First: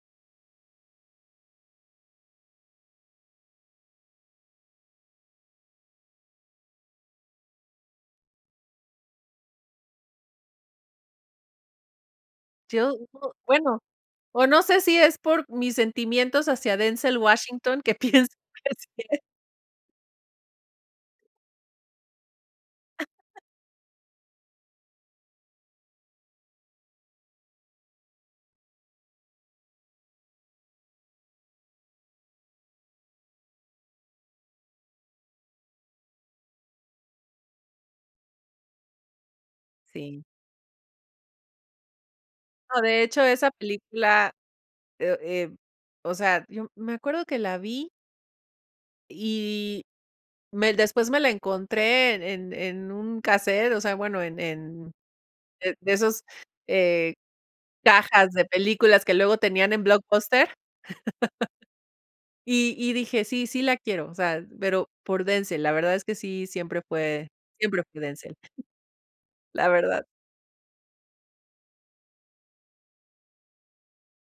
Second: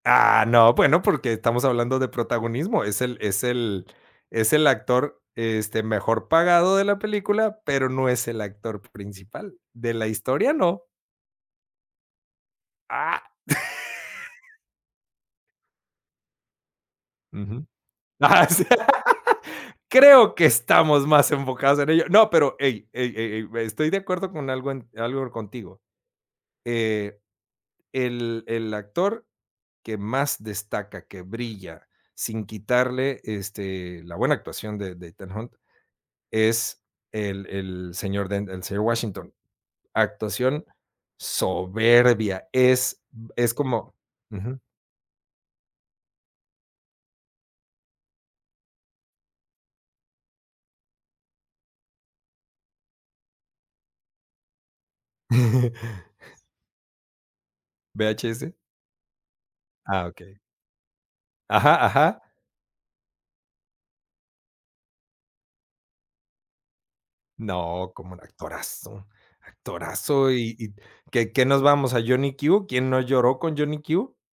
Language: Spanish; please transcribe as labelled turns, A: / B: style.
A: Ah, no, bueno, porque estamos hablando de protagonismo, es el es el es el actor, este, mejor pagado de la película, pero no es el actor principal. De la historia, no.
B: Yo
A: Ah.
B: digo, bueno, o no sé si es por mis sentimientos hacia Denzel
A: Ujú.
B: Washington, que pienso.
A: Ajá, sí.
B: [unintelligible]
A: Creo que estamos mas enfocados en ello. No, pero, ey, ey, ey, estoy de acuerdo con algo algo contigo. Eh, el el actor, que más destaca, que brilla, sin quitarle, este, la buena actuación de de, Ethan Hawke es el el señor el señor Washington.
B: Sí
A: Actuación soberbia,
B: No,
A: es,
B: de hecho, esa
A: es como
B: película,
A: Ujú.
B: eh eh, o sea, yo, me acuerdo que la vi y me después me la encontré en en en un cassette, o sea, bueno, en en de esos eh, cajas de
A: ¿VHS?
B: películas que luego tenían en
A: Ah, okey.
B: Blockbuster.
A: Ajá, ajá.
B: Y y dije, sí, sí la quiero. O sea, pero por Denzel, la verdad es que sí, siempre fue, siempre
A: No,
B: fui
A: como un
B: Denzel.
A: actorazo,
B: La verdad.
A: actorazo y y qué qué nos vamos a Johnny Q. ¿Quién no lloró con Johnny Q?